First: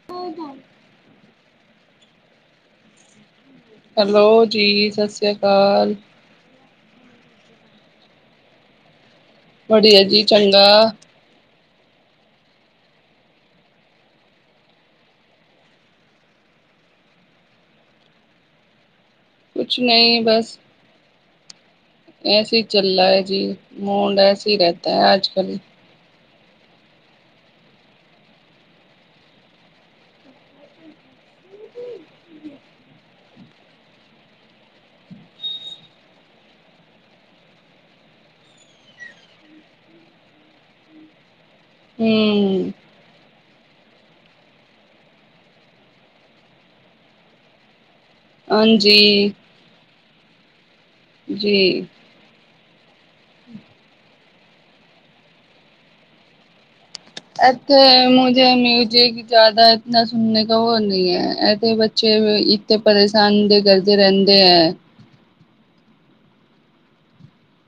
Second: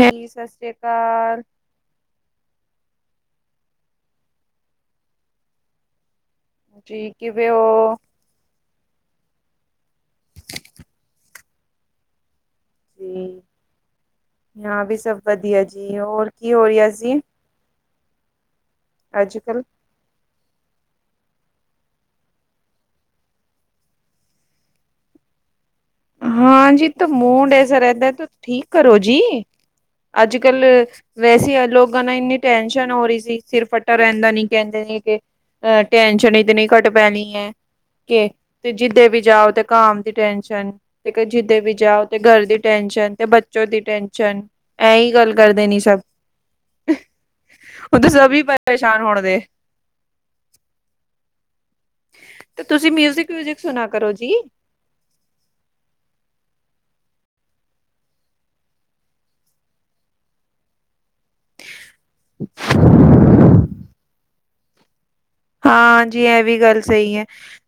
ਹੈਜੀ ਸਾਸਰੀਆ ਕਾਲ। ਹੈਲੋ ਜੀ, ਸਾਸਰੀਆ ਕਾਲ। ਜੀ ਕਿਵੇ ਓ? ਬੜੀਆ ਜੀ, ਚੰਗਾ। ਹੂੰ, ਨਾ ਵੀ ਸਭ ਵਧੀਆ ਜੀ। ਹੋਰ ਕੀ ਹੋ ਰਿਹਾ ਸੀ? ਅੱਜ-ਕੱਲ੍ਹ ਕੁਛ ਨਹੀਂ ਬਸ ਐਸੇ ਈ ਚੱਲਾ ਐ ਜੀ, ਮੂਡ ਐਸੇ ਈ ਰਹਿਤਾ ਆਜ-ਕੱਲ੍ਹ। ਹਾਂਜੀ ਤਾਂ ਮੂੰਡ ਐਸਾ ਰਹਿਤਾ ਤੋ ਠੀਕ ਕਰੋ ਜੀ। ਅੱਜ-ਕੱਲ੍ਹ ਵੈਸੇ ਈ ਏਹ ਲੋਗਾਂ ਨਾ ਇੰਨੀ ਟੈਸ਼ਨ ਹੋ ਰਹੀ ਸੀ। ਸਿਰ ਫੱਟਾ ਰਹਿੰਦਾ, ਨੀ ਕਹਿੰਦੇ ਨੀ ਕੇ ਅ ਟੈਨਸ਼ਨ ਇਤਨੀ ਘੱਟ ਪੈਣੀਂ ਐ। ਕੇ ਤੇ ਜਿੱਦੇ ਵੀ ਜਾਓ ਤੇ ਕਾਮ ਦੀ ਟੈਨਸ਼ਨ ਇੱਕ ਏ ਜਿੱਦੇ ਵੀ ਜਾਓ ਤੇ ਗਰ ਦੀ ਹਮ ਟੈਨਸ਼ਨ ਤੇ ਬ ਤੇ ਉਹਦੀ ਟੈਸ਼ਨ। ਐ ਈ ਗੱਲ ਕਰਦੇ ਨੀ ਸਭ। ਉਹ ਤਾਂ ਸਭ ਵੀ ਹਾਂਜੀ ਪਰੇਸ਼ਾਨ ਹੋਣ ਦੇ ਜੀ ਤੇ ਤੁਸੀਂ ਮਿਊਜਿਕ-ਵਿਊਜਿਕ ਸੁਣਾ ਕਰੋ ਜੀ। ਐਥੇ ਮੁਝੇ ਮਿਊਜਿਕ ਜ਼ਿਆਦਾ ਇਤਨਾ ਸੁਣਨੇ ਕਾ ਵੋ ਨਹੀ ਐ। ੲੈਥੇ ਬੱਚੇ, ਇੱਕ ਤੋ ਪਰੇਸ਼ਾਨ ਦੇ ਕਰਦੇ ਰਹਿੰਦੇ ਐ। ਹਾਂਜੀ, ਐਹ ਵੀ ਗੱਲ ਸਹੀ ਐ।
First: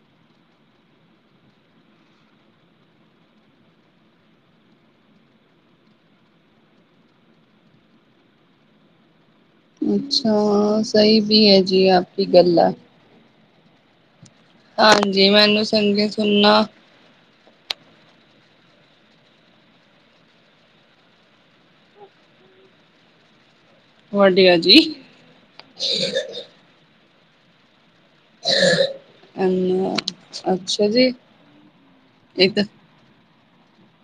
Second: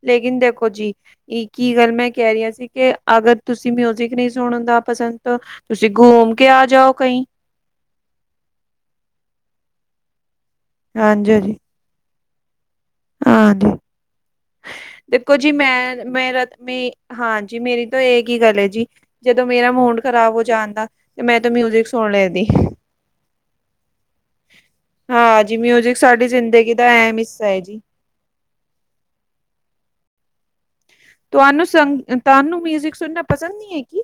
ਲੇਕਿਨ ਦੇਖੋ ਜੀ ਇੱਕ ਈ ਗੱਲ ਮੈਂ ਕਹਿ ਰਿਆ ਸੀ, ਕਿ ਅਗਰ ਤੁਸੀਂ ਮਿਊਜ਼ਿਕ ਨਹੀਂ ਸੁਣਦਾ ਪਸੰਦ ਤੋ ਤੁਸੀਂ ਗੂਮ ਕੇ ਆ ਜਾਓ, ਕ‌ਈ। ਅੱਛਾ, ਸਹੀ ਹਾਂਜੀ ਵੀ ਹਾਂਜੀ ਐ ਜੀ ਆਪ ਕੀ ਗੱਲਾ। ਹਾਂਜੀ ਹਾਂਜੀ ਦੇਖੋ ਜੀ ਮੈਨੂੰ ਮੈਂ ਸੰਗੀਤ ਮੇਰਾ ਤੇ ਸੁਣਨਾ ਮੇ ਹਾਂਜੀ ਮੇਰੀ ਤੋਂ ਏਕ ਹੀ ਗੱਲ ਹੈ ਜੀ। ਜਦੋਂ ਮੇਰਾ ਮੂਡ ਖ਼ਰਾਬ ਹੋ ਜਾਂਦਾ ਤੇ ਮੈਂ ਤਾ ਮਿਊਜਿਕ ਸੁਣ ਲੈਂਦੀ। ਵਧੀਆ ਜੀ ਹਾਂ ਜੀ ਮਿਊਜਿਕ ਸਾਡੀ ਜ਼ਿੰਦਗੀ ਦਾ ਅਹਿਮ ਹਿੱਸਾ ਹੈ ਜੀ। ਹਾਂਜੀ ਹਾ। ਅੱਛਾ ਜੀ। ਤੁਹਾਨੂੰ ਸੰ ਇਹ ਤੁਹਾਨੂੰ ਤਾਂ ਮਿਊਜਿਕ ਸੁਣਨਾ ਪਸੰਦ ਨੀ ਹੈ ਕਿ।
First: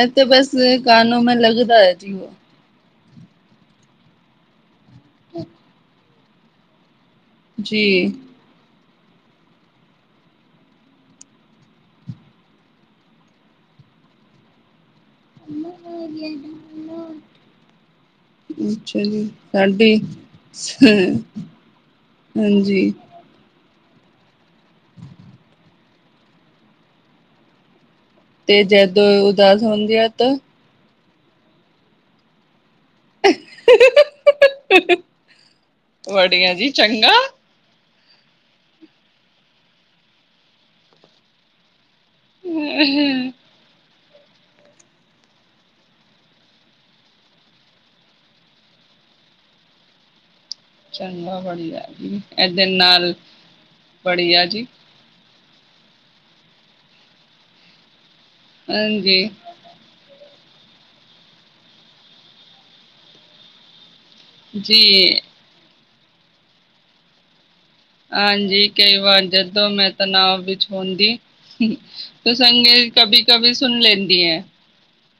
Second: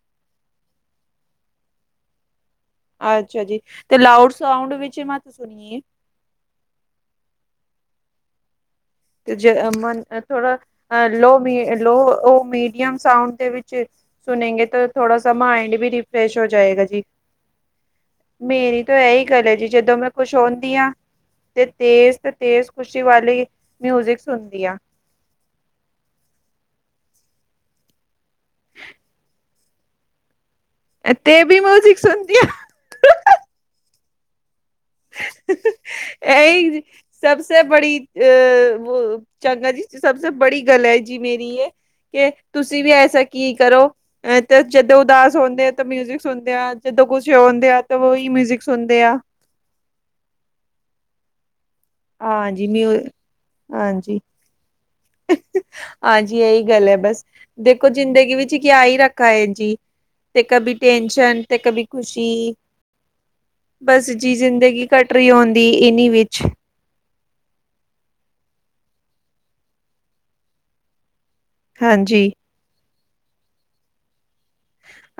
ਇਹ ਤਾਂ ਬਸ ਕਾਨੋ ਮੈਂ ਲੱਗਦਾ ਹੈ ਜੀ। ਅੱਛਾ ਜੀ ਤੇ ਲਾਊਡ ਸਾਊਂਡ ਵਿੱਚ ਮਤ ਸੁਣੀਏ। ਜੀ। ਥੋੜਾ ਅ ਲੋ ਲੋ ਉਹ ਮੀਡੀਅਮ ਸਾਊਂਡ ਦੇ ਵਿੱਚ ਸੁਨਗੇਂ ਤੋ ਥੋੜਾ ਸਾ ਮਾਈੰਡ ਵੀ ਰਿਫਰੈਸ਼ ਹੋ ਜਾਏਗਾ ਜੀ। ਮੇਰੀ ਤਾਂ ਅੱਛਾ ਇਹੀ ਗੱਲ ਹੈ ਜੀ ਸਾਡੀ ਜਦੋਂ ਮੈਂ ਕੁਛ ਆਉੁਦੀ ਹਾਂ। ਤੇ ਤੇਜ਼ ਤੇ ਤੇਜ਼ ਹਾਂਜੀ ਖ਼ੁਸ਼ੀ ਵਾਲੀ ਮਿਊਜਿਕ ਸੁਣਦੀ ਆ। ਤੇ ਜਦ ਉਦਾਸ ਹੁੰਦੀ ਹੈ ਤੋ ਤੇ ਵੀ ਮਿਊਜਿਕ ਸੁਣਦੀ ਹਾਂ। ਵੜੀਆਂ ਜੀ ਚੰਗਾ। ਸ ਬੜੀ ਅਹ ਚੰਗਾ ਜੀ ਸਬਸੇ ਬੜੀ ਗੱਲ ਹੈ ਜੀ ਮੇਰੀ ਇਹ ਕਿ ਤੁਸੀਂ ਵੀ ਐਸਾ ਕੀ ਕਰੋ ਅ ਤੇ ਜਦੋਂ ਉਦਾਸ ਆਉਂਦੇ ਆ ਤਾਂ ਮਿਊਜਿਕ ਸੁਣਦੇ ਆ ਜਦੋਂ ਖੁਛ ਆਉਂਦੇ ਆ ਤਾਂ ਉਹੀ ਮਿਊਜਿਕ ਸੁਣਦੇ ਆ। ਚੰਗਾ ਬੜੀਆ ਜੀ ਏਦੇ ਹਾਂਜੀ ਮਿਊ ਨਾਲ ਹਾਂਜੀ ਬੜੀਆ ਜੀ। ਹਾਂਜੀ ਇਹੀ ਗੱਲ ਹੈ ਬਸ ਦੇਖੋ ਜ਼ਿੰਦਗੀ ਵਿੱਚ ਚ ਕਿਆ ਹੀ ਹਾਂਜੀ ਰੱਖਾ ਹੈ ਜੀ ਤੇ ਕਬੀ ਟੈਂਨਸ਼ਨ ਤੇ ਕਬੀ ਖੁਸ਼ੀ ਬਸ ਜੀ ਜ਼ਿੰਦਗੀ ਘੱਟ ਜੀ ਰਹੀ ਆਉਂਦੀ ਇਨੀ ਵਿੱਚ ਹਾਂਜੀ ਕਈ ਵਾਰ ਜਦੋਂ ਮੈਂ ਤਣਾਵ ਵਿੱਚ ਹੁੰਦੀ ਹਾਂਜੀ ਤ ਸੰਗੀ ਕਬੀ, ਕਬੀ ਸੁਣ ਲੈਂਦੀ ਹੈ।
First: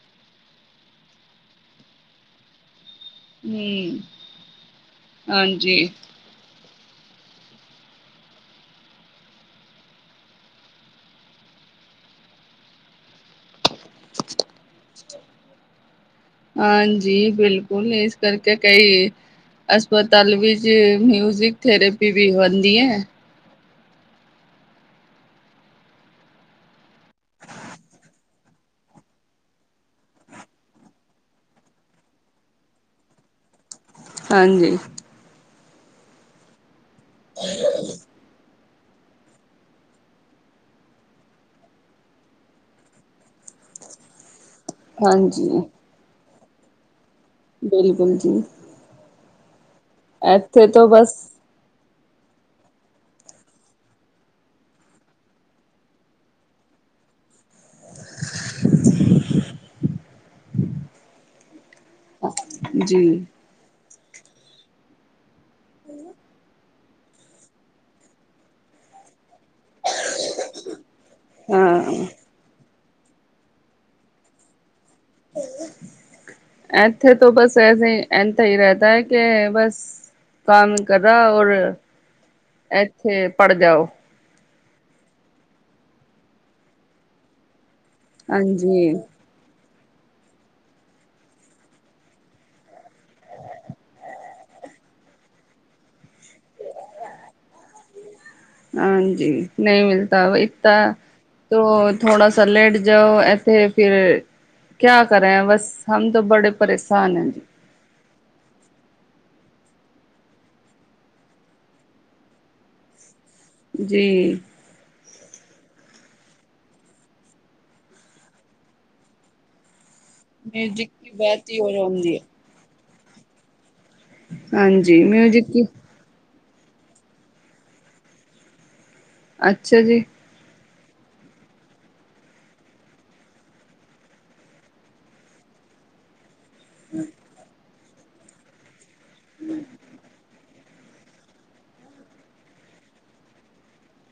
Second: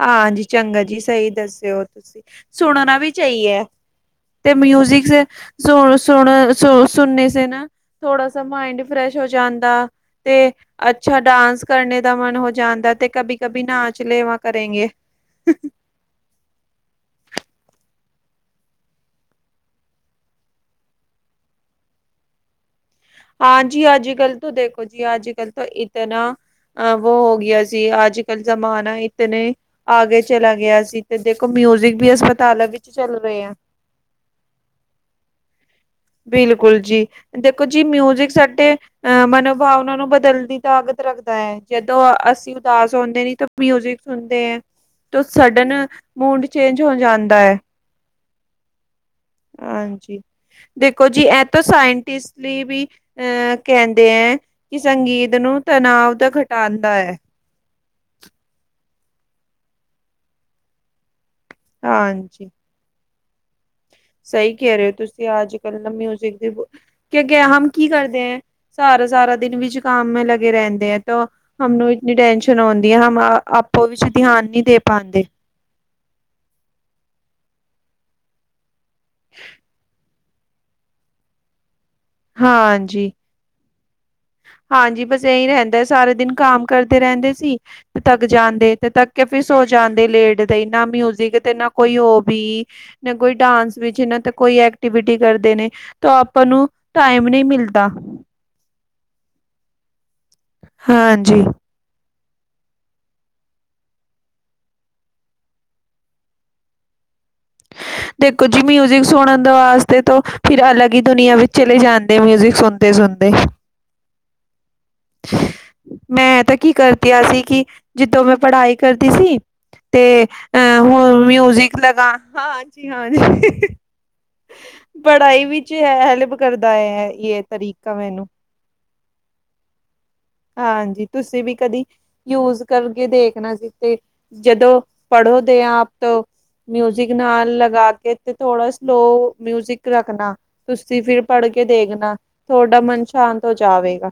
ਹਾਂਜੀ ਚੰਗਾ ਜੀ ਸਹੀ ਦੱਸਿਓ ਤੁਸੀਂ। ਸੁਣਨਾ ਵੀ ਚਾਹੀਏ ਹਮ ਤੇ ਮਿਊਜਿਕ ਹਾਂਜੀ ਸੁ ਸੁਣ ਸੁਣਨੇ ਸ ਨਾ ਥੋੜਾ ਸ ਮਾਇੰਡ ਫਰੈਸ਼ ਹੋ ਜਾਂਦਾ। ਤੇ ਅੱਛਾ ਡਾਂਸ ਕਰਨੇ ਦਾ ਮਨ ਹੋ ਜਾਂਦਾ ਤੇ ਕਭੀ ਕਭੀ ਨਾ ਚਲੇਵਾਂ ਕਰੇਗੇ। ਹਾਂਜੀ ਬਿਲਕੁਲ ਇਸ ਕਰਕੇ ਕਈ ਹਸਪਤਾਲ ਵਿੱਚ ਮਿਊਜਿਕ ਥੇਰੇਪੀ ਵੀ ਬਣਦੀ ਹੈ। ਹਾਂਜੀ ਅੱਜ ਕੱਲ੍ਹ ਤੋਂ ਦੇਖੋ ਜੀ ਅੱਜ ਕੱਲ ਤਾਂ ਇਤਨਾ ਆਹੋ ਹੋ ਗਿਆ ਸੀ ਅੱਜ ਕੱਲ ਜ਼ਮਾਨਾ ਇਤ ਨੇ ਆਗੇ ਚਲਾ ਗਿਆ ਸੀ ਤੇ ਦੇਖੋ ਮਿਊਜਿਕ ਵੀ ਹਸਪਤਾਲਾਂ ਵਿੱਚ ਚੱਲ ਰਹੇ ਆ। ਹਾਂਜੀ। ਬਿਲਕੁਲ ਜੀ ਦੇਖੋ ਜੀ ਮਿਊਜਿਕ ਸਾਡੇ ਅਹ ਮਨੋਭਾਵਨਾ ਨੂੰ ਬਦਲ ਦੀ ਤਾਕਤ ਰੱਖਦਾ ਹੈ ਜਦੋਂ ਅਸੀਂ ਉਦਾਸ ਹੁੰਦੇ ਨੇ ਤਾਂ ਮਿਊਜਿਕ ਸੁਣਦੇ ਆ। ਤੇ ਹਾਂਜੀ ਸਾਡਾ ਨਾ ਮੂਡ ਚੇਂਜ ਹੋ ਜਾਂਦਾ ਹੈ। ਬਿਲਕੁਲ ਜੀ। ਹਾਂਜੀ ਇੱਥੇ ਤੋਂ ਦੇਖੋ ਬਸ ਜੀ ਇਹ ਤਾਂ ਸਾਇੰਟਿਸਟ ਲਈ ਵੀ ਅਹ ਕਹਿੰਦੇ ਹੈ ਕਿ ਸੰਗੀਤ ਨੂੰ ਤਨਾਵ ਦਾ ਘਟਾਉਂਦਾ ਹੈ। [inaudible] ਹਾਂਜੀ ਜੀ। ਸਈ ਕੈ ਰੇਓ ਤੁਸੀ, ਅੱਜ ਕੱਲ ਨਾ ਮਿਊਜਿਕ ਦੀ ਕੇ ਅੱਗੇ ਹਮ ਕੀ ਕਰਦੇ ਐ, ਸਾਰਾ-ਸਾਰਾ ਦਿਨ ਵਿੱਚ? ਕਮ ਮੇ ਲਗੇ ਰੈਂਦੇ ਐ, ਤੋਂ ਹਮ ਨੂੰ ਹਾਂ। ਇਤਨੀ ਟੈਂਸ਼ਨ ਹੁੰਦੀ ਏ, ਹਮ ਆਪੋ ਵਿੱਚ ਧਿਆਨ ਨਹੀਂ ਦੇ ਪਾਂਦੇ। ਇੱਥੇ ਤੋਂ ਬਸ ਏਸੇ ਏਂਨ ਥਾਂ ਈ ਰੈਤਾ ਕੇ ਬਸ ਕਾਮ ਕਰਾ ਔਰ ਹਾਂਜੀ। ਹਾਂਜੀ, ਬਸ ਇਹੀ ਰੈਹਦੈਂ ਸਾਰੇ ਦਿਨ ਕਾਮ ਕਰਦੇ ਰੈਂਦੇ ਸੀ ਤੇ ਤੱਕ ਜਾਂਦੇ ਤੇ ਹਾਂਜੀ। ਤੱਕ ਕਿ ਫੇਰ ਸੋ ਜਾਂਦੇ ਲੇਟਦੇਈ, ਨਾ ਮਿਊਜਿਕ ਤੇ ਨਾ ਕੋਈ ਓਵੀ ਨਾ ਕੋਈ ਡਾਂਸ ਵਿੱਚ ਨਾ ਤੇ ਕੋਈ ਐਕਟੀਵਿਟੀ ਕਰਦੇ ਨੇ, ਤਾਂ ਆਪਾਂ ਨੂੰ ਟਾਈਮ ਨਈਂ ਮਿਲਦਾ। ਹਾਂਜੀ, ਨਈਂ ਮਿਲਤਾ ਹਾਂਜੀ ਤੋ ਥੋੜਾ ਸਾ ਲੇਟ ਜਾਓ, ਇੱਥੇ ਫੇਰ ਕਯਾ ਕਰੈਂ ਬਸ, ਹਮ ਤੋਂ ਬੜੇ ਪਰੇਸਾਨ ਐ। ਦੇਖੋ ਜੀ ਮਿਊਜਿਕ ਸੁਣਨ ਦੇ ਵਾਸਤੇ ਤੋ ਫਿਰ ਅਲਗ ਈ ਦੁਨੀਆਂ ਵਿੱਚ ਚਲੇ ਜਾਂਦੇ ਮਿਊਜਿਕ ਸੁਣ ਤੇ ਸੁਨਦੇ ਜੀ। ਮੈਂ ਤਾਂ ਕੀ ਕਰਦੀਆਂ ਸੀ, ਕਿ ਜਿੱਦੋਂ ਮੈਂ ਪੜਾਈ ਕਰਦੀ ਸੀ ਤੇ ਅਹ ਮਿਊਜ਼ਿਕ ਦੀ ਹੁਣ ਬਾਤ ਈ ਹੀ ਹੋਰ ਮਿਊਜ਼ਿਕ ਲਗਾ ਹੁਨਦੀ ਐ। [unintelligible] ਪੜ੍ਹਾਈ ਵਿੱਚ ਐ ਹੈਲਪ ਕਰਦਾ ਐ, ਯੇ ਤਰੀਕਾ ਮੈਨੂੰ। ਅੱਛਾ ਜੀ। ਹਾਂਜੀ, ਤੁਸੀਂ ਵੀ ਕਦੀ ਯੂਜ ਕਰਗੇ ਦੇਖਣਾ ਸੀ ਤੇ ਜਦੋਂ ਪੜ੍ਹੋ ਦੇ ਆ ਆਪ ਤੋਂ ਮਿਊਜਿਕ ਨਾਲ ਲਗਾ ਕੇ ਤੇ ਥੋੜਾ ਸਲੋ ਮਿਊਜਿਕ ਰੱਖਣਾ। ਤੁਸੀਂ ਫਿਰ ਪੜ੍ਹ ਕੇ ਦੇਖਨਾ ਤੋਡਾ ਮਨ ਸ਼ਾਂਤ ਹੋ ਜਾਵੇਗਾ।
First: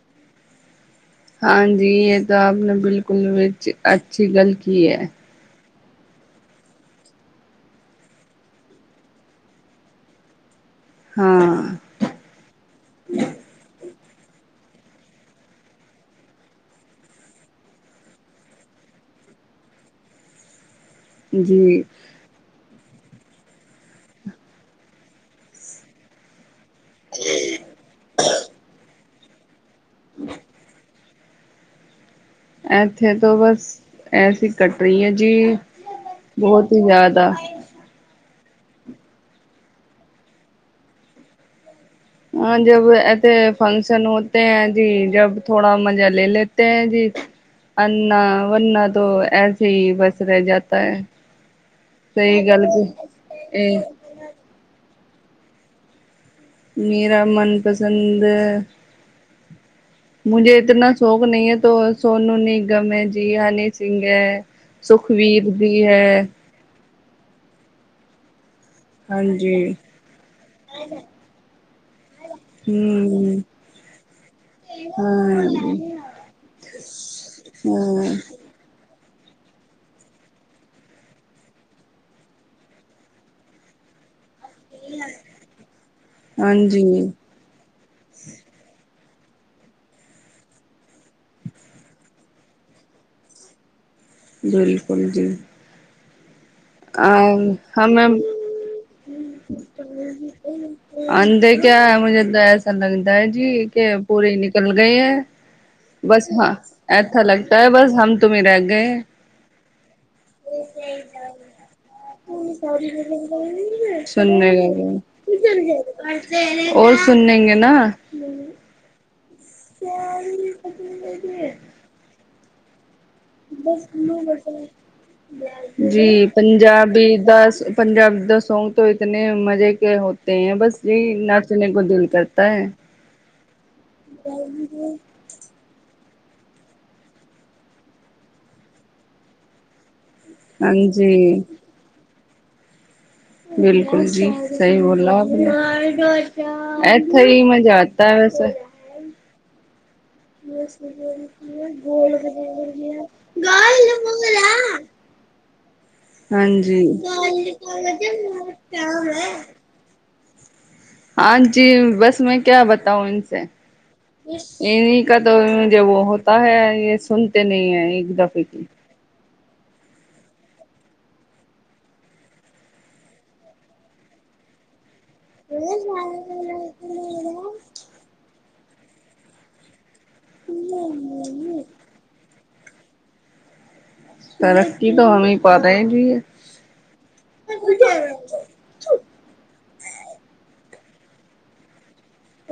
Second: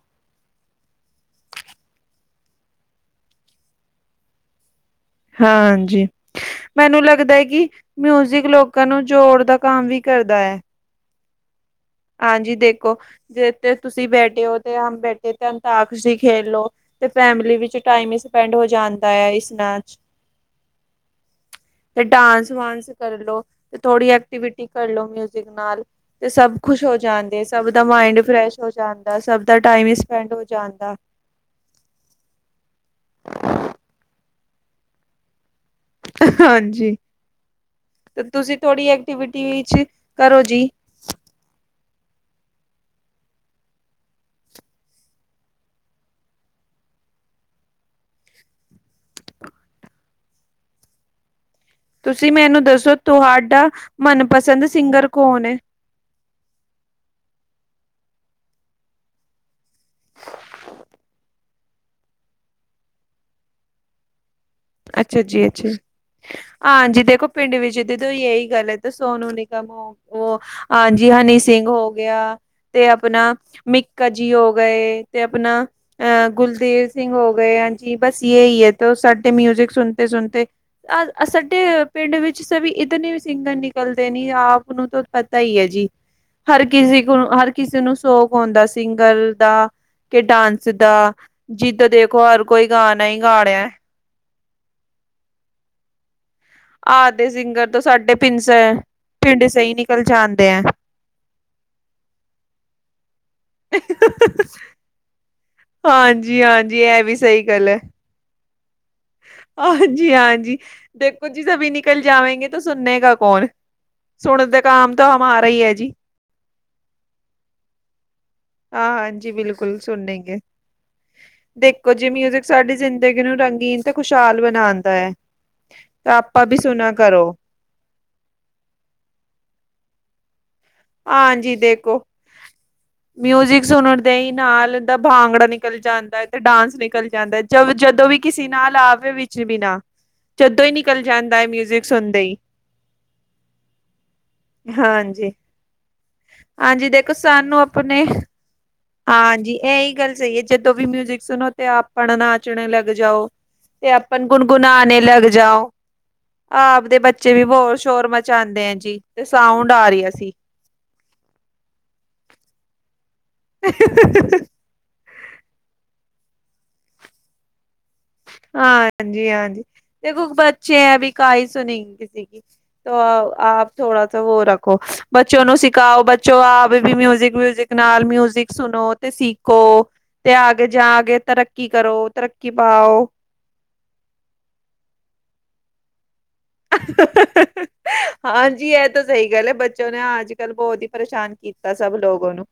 ਹਾਂਜੀ, ਏ ਤਾਂ ਆਪ ਨੇ ਬਿਲਕੁੱਲ ਵਿੱਚ ਅੱਛੀ ਗੱਲ ਕੀ ਐ। ਹਾਂਜੀ। ਮੈਨੂੰ ਲੱਗਦਾ ਐ ਕੀ ਮਿਊਜ਼ਿਕ ਲੋਕਾਂ ਨੂੰ ਜੋੜ ਦਾ ਕੰਮ ਵੀ ਕਰਦਾ ਐ। ਹਾਂ। ਹਾਂਜੀ, ਦੇਖੋ ਜੇ ਤੇ ਤੁਸੀਂ ਬੈਠੇ ਹੋ ਤੇ ਹਮ ਬੈਠੇ ਤੇ ਅੰਤਾਕਸੀ ਖੇਲ ਲੋ। ਤੇ ਫੈਮਲੀ ਵਿੱਚ ਟਾਈਮ ਈ ਸਪੈਂਡ ਹੋ ਜਾਂਦਾ ਐ ਇਸ ਨਾਲ। ਜੀ। ਤੇ ਡਾਂਸ ਵਾਂਸ ਕਰਲੋ, ਤੇ ਥੋੜੀ ਐਕਟੀਵਿਟੀ ਕਰਲੋ ਮਿਊਜਿਕ ਨਾਲ ਤੇ ਸਭ ਖੁਸ਼ ਹੋ ਜਾਂਦੇ। ਸਭ ਦਾ ਮਾਇੰਡ ਫਰੈਸ਼ ਹੋ ਜਾਂਦਾ, ਸਭ ਦਾ ਟਾਈਮ ਸਪੈਂਡ ਹੋ ਜਾਂਦਾ। ਇੱਥੇ ਤੋਂ, ਬਸ ਐਸੀ ਕਟ ਰੀ ਐ ਜੀ। ਹਾਂਜੀ, ਤੇ ਤੁਸੀਂ ਥੋੜ੍ਹੀ ਐਕਟੀਵਿਟੀ ਵਿੱਚ ਕਰੋ ਜੀ। ਹਾਂ, ਜਬ ਐਥੇ ਫੰਕਸ਼ਨ ਹੋਤੇ ਹੈ ਜੀ ਜਬ ਥੋੜਾ ਮਜ਼ਾ ਲੇ ਲੇਤੇ ਹੈ ਜੀ। ਅੰਨਾ ਵਰਨਾ ਤੋਂ ਐਸੇ ਈ ਬਸ ਰੈ ਜਾਤਾ ਐ। ਤੁਸੀਂ ਮੈਨੂੰ ਦੱਸੋ ਤੁਹਾਡਾ ਮਨਪਸੰਦ ਸਿੰਗਰ ਕੌਣ ਏ? ਮੇਰਾ ਮਨਪਸੰਦ ਮੁਝੇ ਇਤਨਾ ਸ਼ੌਕ ਨਈ ਐ ਤੋ ਸੋਨੂ ਨਿਗਮ ਐ ਜੀ, ਹਨੀ ਸਿੰਘ ਐ। ਸੁਖਵੀਰ ਜੀ ਹੈ। ਹਾਂਜੀ ਦੇਖੋ, ਪਿੰਡ ਵਿੱਚ ਦੀਦੇ ਯੇਈ ਗੱਲ ਐ ਤੇ ਸੋਨੂੰ ਹਾਂਜੀ ਨਿਗਮ ਵੋ ਹਾਂਜੀ ਹਨੀ ਸਿੰਘ ਹੋ ਗਿਆ। ਤੇ ਹਮ ਆਪਣਾ ਮਿੱਕਾ ਜੀ ਹੋ ਗਏ ਤੇ ਹਾਂ ਆਪਣਾ ਅ ਗੁਲਦੇਵ ਸਿੰਘ ਹੋ ਗਏ ਹਾਂਜੀ ਹਾਂ ਬਸ ਯੇ ਈ ਤੋ ਸਾਡੇ ਮਿਊਜਿਕ ਸੁਣਤੇ-ਸੁਣਤੇ ਅ ਸਾਡੇ ਪਿੰਡ ਵਿੱਚ ਸਭ ਇੱਤਨੇ ਸਿੰਗਰ ਨਿਕਲਦੇ ਨੀ ਆਪ ਤੁਹਾਨੂੰ ਤੈ ਪਤਾ ਈ ਐ ਜੀ, ਹਰ ਹਾਂਜੀ ਕਿਸੀ ਕੋਲ ਹਰ ਕਿਸੇ ਨੂੰ ਸ਼ੌਕ ਹੁੰਦਾ ਸਿੰਗਰ ਦਾ, ਕੇ ਡਾਂਸ ਦਾ। ਜਿੱਦ ਦੇਖੋ ਹਰ ਕੋਈ ਗਾਣਾ ਈ ਗਾ ਰਿਆ। ਬਿਲਕੁੱਲ ਜੀ। ਆਦੇ ਅ ਸਿੰਗਰ ਤੋਂ ਸਾਡੇ ਹਮੇ ਪਿੰਨ ਸੈਂ ਪਿੰਡ ਸੇ ਈ ਨਿਕਲ ਜਾਂਦੇ ਐ। ਅੰਧੇ ਕਿਆ ਮੁਝੇ ਤਾਂ ਐਸਾ ਲਗਦਾ ਐ ਜੀ ਕੇ ਪੂਰੀ ਨਿਕਲ ਗਏ ਐ। ਬਸ ਹਾਂ ਹਾਂਜੀ-ਹਾਂਜੀ ਇਹ ਵੀ ਐਥਾ ਸਹੀ ਲਗਤਾ ਐ ਗੱਲ ਹੈ ਬਸ ਹਮ ਤੁਮੇ ਈ ਰਿਹ ਗੇ। [inaudible] ਹਾਂਜੀ-ਹਾਂਜੀ। ਦੇਖੋ ਜੀ ਸਭੀ ਨਿਕਲ ਜਾਵੇਂਗੇ ਤੋ ਸੁਣਨੇ ਕਾ ਕੌਣ ਸੁਣਦੇ ਕਾ ਹਮ ਤਾਂ ਹਮਾਰਾ ਹੀ ਹੈ ਜੀ। [unintelligible] ਓ ਸੁਣੇ ਗੇ ਨਾ ਹਾਂ ਹਾਂਜੀ ਬਿਲਕੁੱਲ ਸੁਣੇ ਗੇ, ਦੇਖੋ ਜੀ ਮਿਊਜਿਕ ਸਾਡੀ ਜ਼ਿੰ ਹੈ। ਤਾਂ ਜੀ ਆਪਾਂ ਵੀ ਸੁਣਾ ਪੰਜਾਬੀ ਦੀ ਕਰੋ ਬਸ ਪੰਜਾਬੀ ਦਾ ਸੌਂਗ ਤੋਂ ਇਤਨੇ ਮਜ਼ੇ ਕੇ ਹੋਤੇ ਹੈ ਬਸ ਆਂਜੀ ਦੇਖੋ ਮਿਊਜਿਕ ਸੁਣਨ ਦੇ ਈ ਨਾਲ ਦਾ ਭਾਂਗੜਾ ਨ ਨਿਕਲ ਜਾਂਦਾ ਤੇ ਡਾਂਸ ਨਿਕਲ ਜਾਂਦਾ ਜਬ ਜਦੋਂ ਵੀ ਕਿਸੇ ਨਾਲ ਆਵੇ ਵਿੱਚ ਵੀਨਾਂ। ਜਦੋਂ ਈ ਨਿਕਲ ਜਾਂਦਾ ਐ ਮਿਊਜਿਕ ਸੁਣਦੇ ਈ। ਬਿਲਕੁੱਲ ਜੀ ਸਈ ਬੋਲ ਆਪ ਹਾਂਜੀ। ਨੇ, ਹਾਂਜੀ ਐਥੇ ਈ ਮਜ਼ਾ ਆਤਾ ਵ ਸੇ ਆਜੀ ਏ ਈ ਗੱਲ ਸਈ ਐ ਜਦੋਂ ਵੀ ਮਿਊਜਿਕ ਸੁਣੋ ਤੇ ਆਪਾਂ ਨਾਚਣੇ ਲੱਗ ਜਾਓ ਤੇ ਆਪਣ ਗੁਨ ਗੁਣਾਣੇ ਲੱਗ ਜਾਓ। ਆਪ ਹਾਂਜੀ। ਦੇ ਬੱਚੇ ਵੀ ਬੋਰ ਸ਼ੋਰ ਮਚਾਉਂਦੇ ਐ ਜੀ ਤੇ ਸਾਊਂ ਢਾਰ ਲਿਆ ਸੀ। ਹਾਂਜੀ ਬਸ ਮੈਂ ਕਿਆ ਬਤਾਊ ਇਨਸੇ [inaudible] ਇੰਹੀ ਕਾ ਤੋ ਜੇ ਉਹ ਹੋਤਾ ਹੈ ਯਹ ਸੁਨ ਤੇ ਨੀ ਹੈ ਇੱਕ ਦਫ਼ ਹਾਂਜੀ ਹਾਂਜੀ ਦੇਖੋ ਬੱਚੇ ਐ ਵੀ ਕਾਈ ਸੁਣੀ ਗੇ ਕਿਸੇ ਕੀ ਆਪ ਥੋੜਾ ਸਾ ਵੋ ਰੱਖੋ, ਬੱਚੋ ਨੂੰ ਸਿਖਾਓ ਬੱਚੋ ਆਪ ਵੀ ਮਿਊਜ਼ਿਕ-ਵਿਊਜਿਕ ਨਾਲ ਮਿਊਜਿਕ ਸੁਣੋ ਤੇ ਸਿੱਖੋ ਤੇ ਆਗੇ ਜਾ ਕੇ ਤਰੱਕੀ ਕਰੋ ਤਰੀ ਕੀ ਪਾਓ। ਤਰੱਕੀ ਤੋ ਉਮੇ ਈ ਪਾਦੇ ਜੀ ਯੇ। ਹਾਂਜੀ ਇਹ ਤਾਂ ਸਹੀ ਗੱਲ ਐ ਬਚੋਂ ਨੇ ਅੱ- ਕੱਲ੍ਹ ਬਹੁਤ ਹੀ ਪਰੇਸ਼ਾਨ ਕੀਤਾ ਸਭ ਲੋਗੋ ਨੂੰ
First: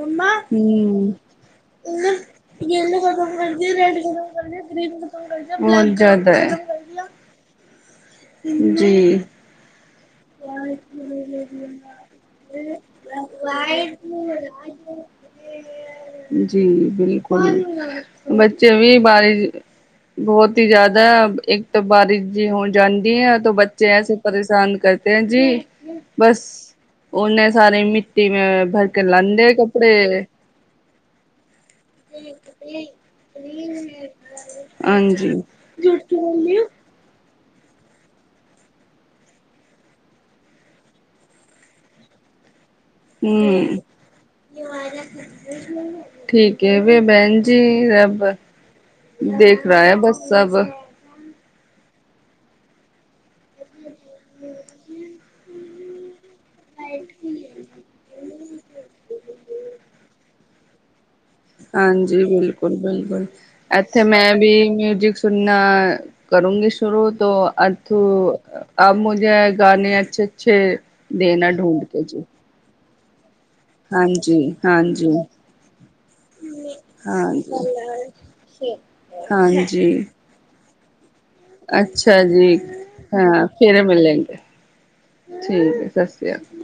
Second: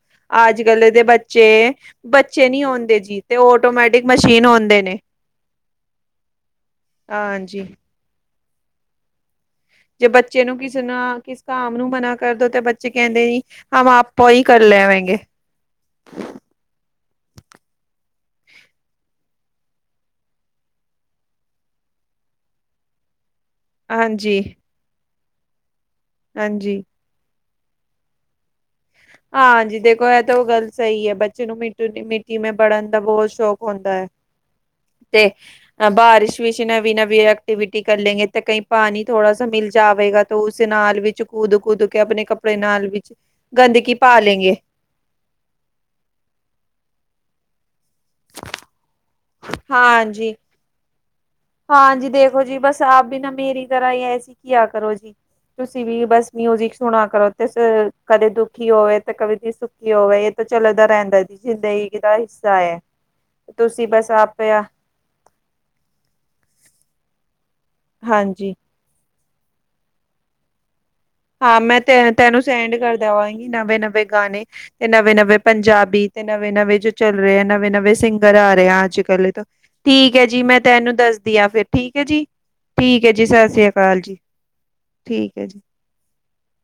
ਅੱਜ-ਕੱਲ ਦੇ ਬੱਚੇ-ਬੱਚੇ ਨੀ ਹੁੰਦੇ ਜੀਏ ਆਟੋਮੈਟਿਕ ਮਸ਼ੀਨ ਹੁੰਦੇ ਨੇ। ਬੋਤ ਜਿਆਦਾ ਐ। ਆਜੀ ਜੀ ਜੇ ਬੱਚੇ ਨੂੰ ਕੀ ਸੁਣਾਓ ਕੀ ਇਸ ਕਾਮ ਨੂੰ ਮਨਾ ਕਰਦੋ ਤੇ ਬੱਚੇ ਕਹਿੰਦੇ ਨੀ ਹਮ ਆਪੇ ਹੀ ਕਰ ਲੈਵੇਂਗੇ ਜੀ ਬਿਲਕੁਲ, ਬੱਚੇ ਵੀ ਬਾਰ ਬੋਤ ਈ ਜ਼ਿਆਦਾ ਏਕ ਤੋ ਬਾਰਿਸ਼ ਜੀ ਹੋ ਜਾਂਦੀ ਐ ਤੋ ਬਚ ਬੱਚੇ ਐਸੇ ਹਾਂਜੀ ਪਰੇਸ਼ਾਨ ਕਰਤੇ ਐ ਜੀ ਬਸ ਹਾਂਜੀ ਉਨੇ ਸਾਰੇ ਮਿੱਟੀ ਮੈ ਬ ਹਾਂਜੀ ਦੇਖੋ ਇਹ ਤਾਂ ਉਹ ਗੱਲ ਸਹੀ ਹੈ ਬੱਚੇ ਨੂੰ ਮ ਮਿੱਟੀ ਮੈਂ ਬੜਨ ਦਵੋ ਸ਼ੌਕ ਹੁੰਦਾ ਹੈ ਤੇ ਹਾਂਜੀ ਅ ਬਾਰਿਸ਼ ਵਿੱਸ਼ ਨਵੀਂ ਨਵੀਂ ਐਕਟੀਵਿਟੀ ਕਰ ਲੈਂਗੇ ਤਾਂ ਕਈ ਪਾਣੀ ਥੋੜ੍ਹਾ ਸ ਮਿਲ ਜਾਵੇਗਾ ਤਾਂ ਉਸ ਨਾਲ ਵਿੱਚ ਕੂਦ ਕੂਦ ਕੇ ਆਪਣੇ ਕਪੜੇ ਆਪਣੇ ਨਾਲ ਵਿੱਚ ਹੂੰ ਗੰਦਗੀ ਪਾ ਲੈਂਗੇ ਠੀਕ ਹੈ ਵੀ ਭੈਣ ਜੀ ਰਬ ਦੇਖ ਰਿਹਾ ਹੈ ਬਸ ਸਭ ਹਾਂਜੀ ਦੇਖੋ ਜੀ ਬਸ ਆਪ ਵੀ ਨਾ ਮੇਰੀ ਤਰ੍ਹਾਂ ਹੀ ਐਸੀ ਕੀ ਆ ਕਰੋ ਜੀ ਤੁਸੀਂ ਵੀ ਬਸ ਮਿਊਜਿਕ ਸੁਣਾ ਕਰੋ ਤੇ ਕਦੇ ਦੁਖੀ ਹੋਵੇ ਤੇ ਕਦੇ ਸੁਖੀ ਹੋਵੇ ਇਹ ਤਾਂ ਚੱਲਦਾ ਰਹਿੰਦਾ ਜੀ ਜ਼ਿੰਦਗੀ ਦਾ ਹਾਂਜੀ ਹਿੱਸਾ ਬਿਲਕੁਲ ਹੈ ਬਿਲਕੁਲ ਤੁਸੀਂ ਇੱਥੇ ਬਸ ਮੈਂ ਆਪ ਵੀ ਹਾਂਜੀ ਮਿਊਜਿਕ ਸੁਣਨਾ ਕਰੂੰਗੀ ਸ਼ੁਰੂ ਤੋਂ ਅਰਥੂ ਹਾਂ ਜੀ, ਅ ਮੁਝੇ ਗਾਣੇ ਅੱਛੇ ਅੱਛੇ ਦੇਣਾ ਹਾਂ ਮੈਂ ਢੂੰਢ ਤੇ ਕੇ ਜੀ ਤੈਨੂੰ ਸੈਂਡ ਕਰ ਦੇਵਾਂਗੀ ਨਵੇਂ ਨਵੇਂ ਹਾਂਜੀ ਗਾਣੇ ਤੇ ਹਾਂਜੀ ਨਵੇਂ ਨਵੇਂ ਪੰਜਾਬੀ ਤੇ ਨਵੇਂ ਨਵੇਂ ਜੋ ਚੱਲ ਰਹੇ ਆ ਨਵੇਂ ਨਵੇਂ ਸਿੰਗਰ ਆ ਰਹੇ ਹਾਂਜੀ ਆ ਅੱਜ ਕੱਲ ਹਾਂਜੀ ਠੀਕ ਹੈ ਜੀ ਮੈਂ ਤੈਨੂੰ ਦੱਸ ਅੱਛਾ ਜੀ ਜੀ ਹਾਂ ਸਤਿ ਸ੍ਰੀ ਫਿਰ ਅਕਾਲ ਜੀ ਮਿਲੇਂਗੇ ਹੈ ਜੀ ਠੀਕ ਐ ਸਤਿ ਸ੍ਰੀ ਅਕਾਲ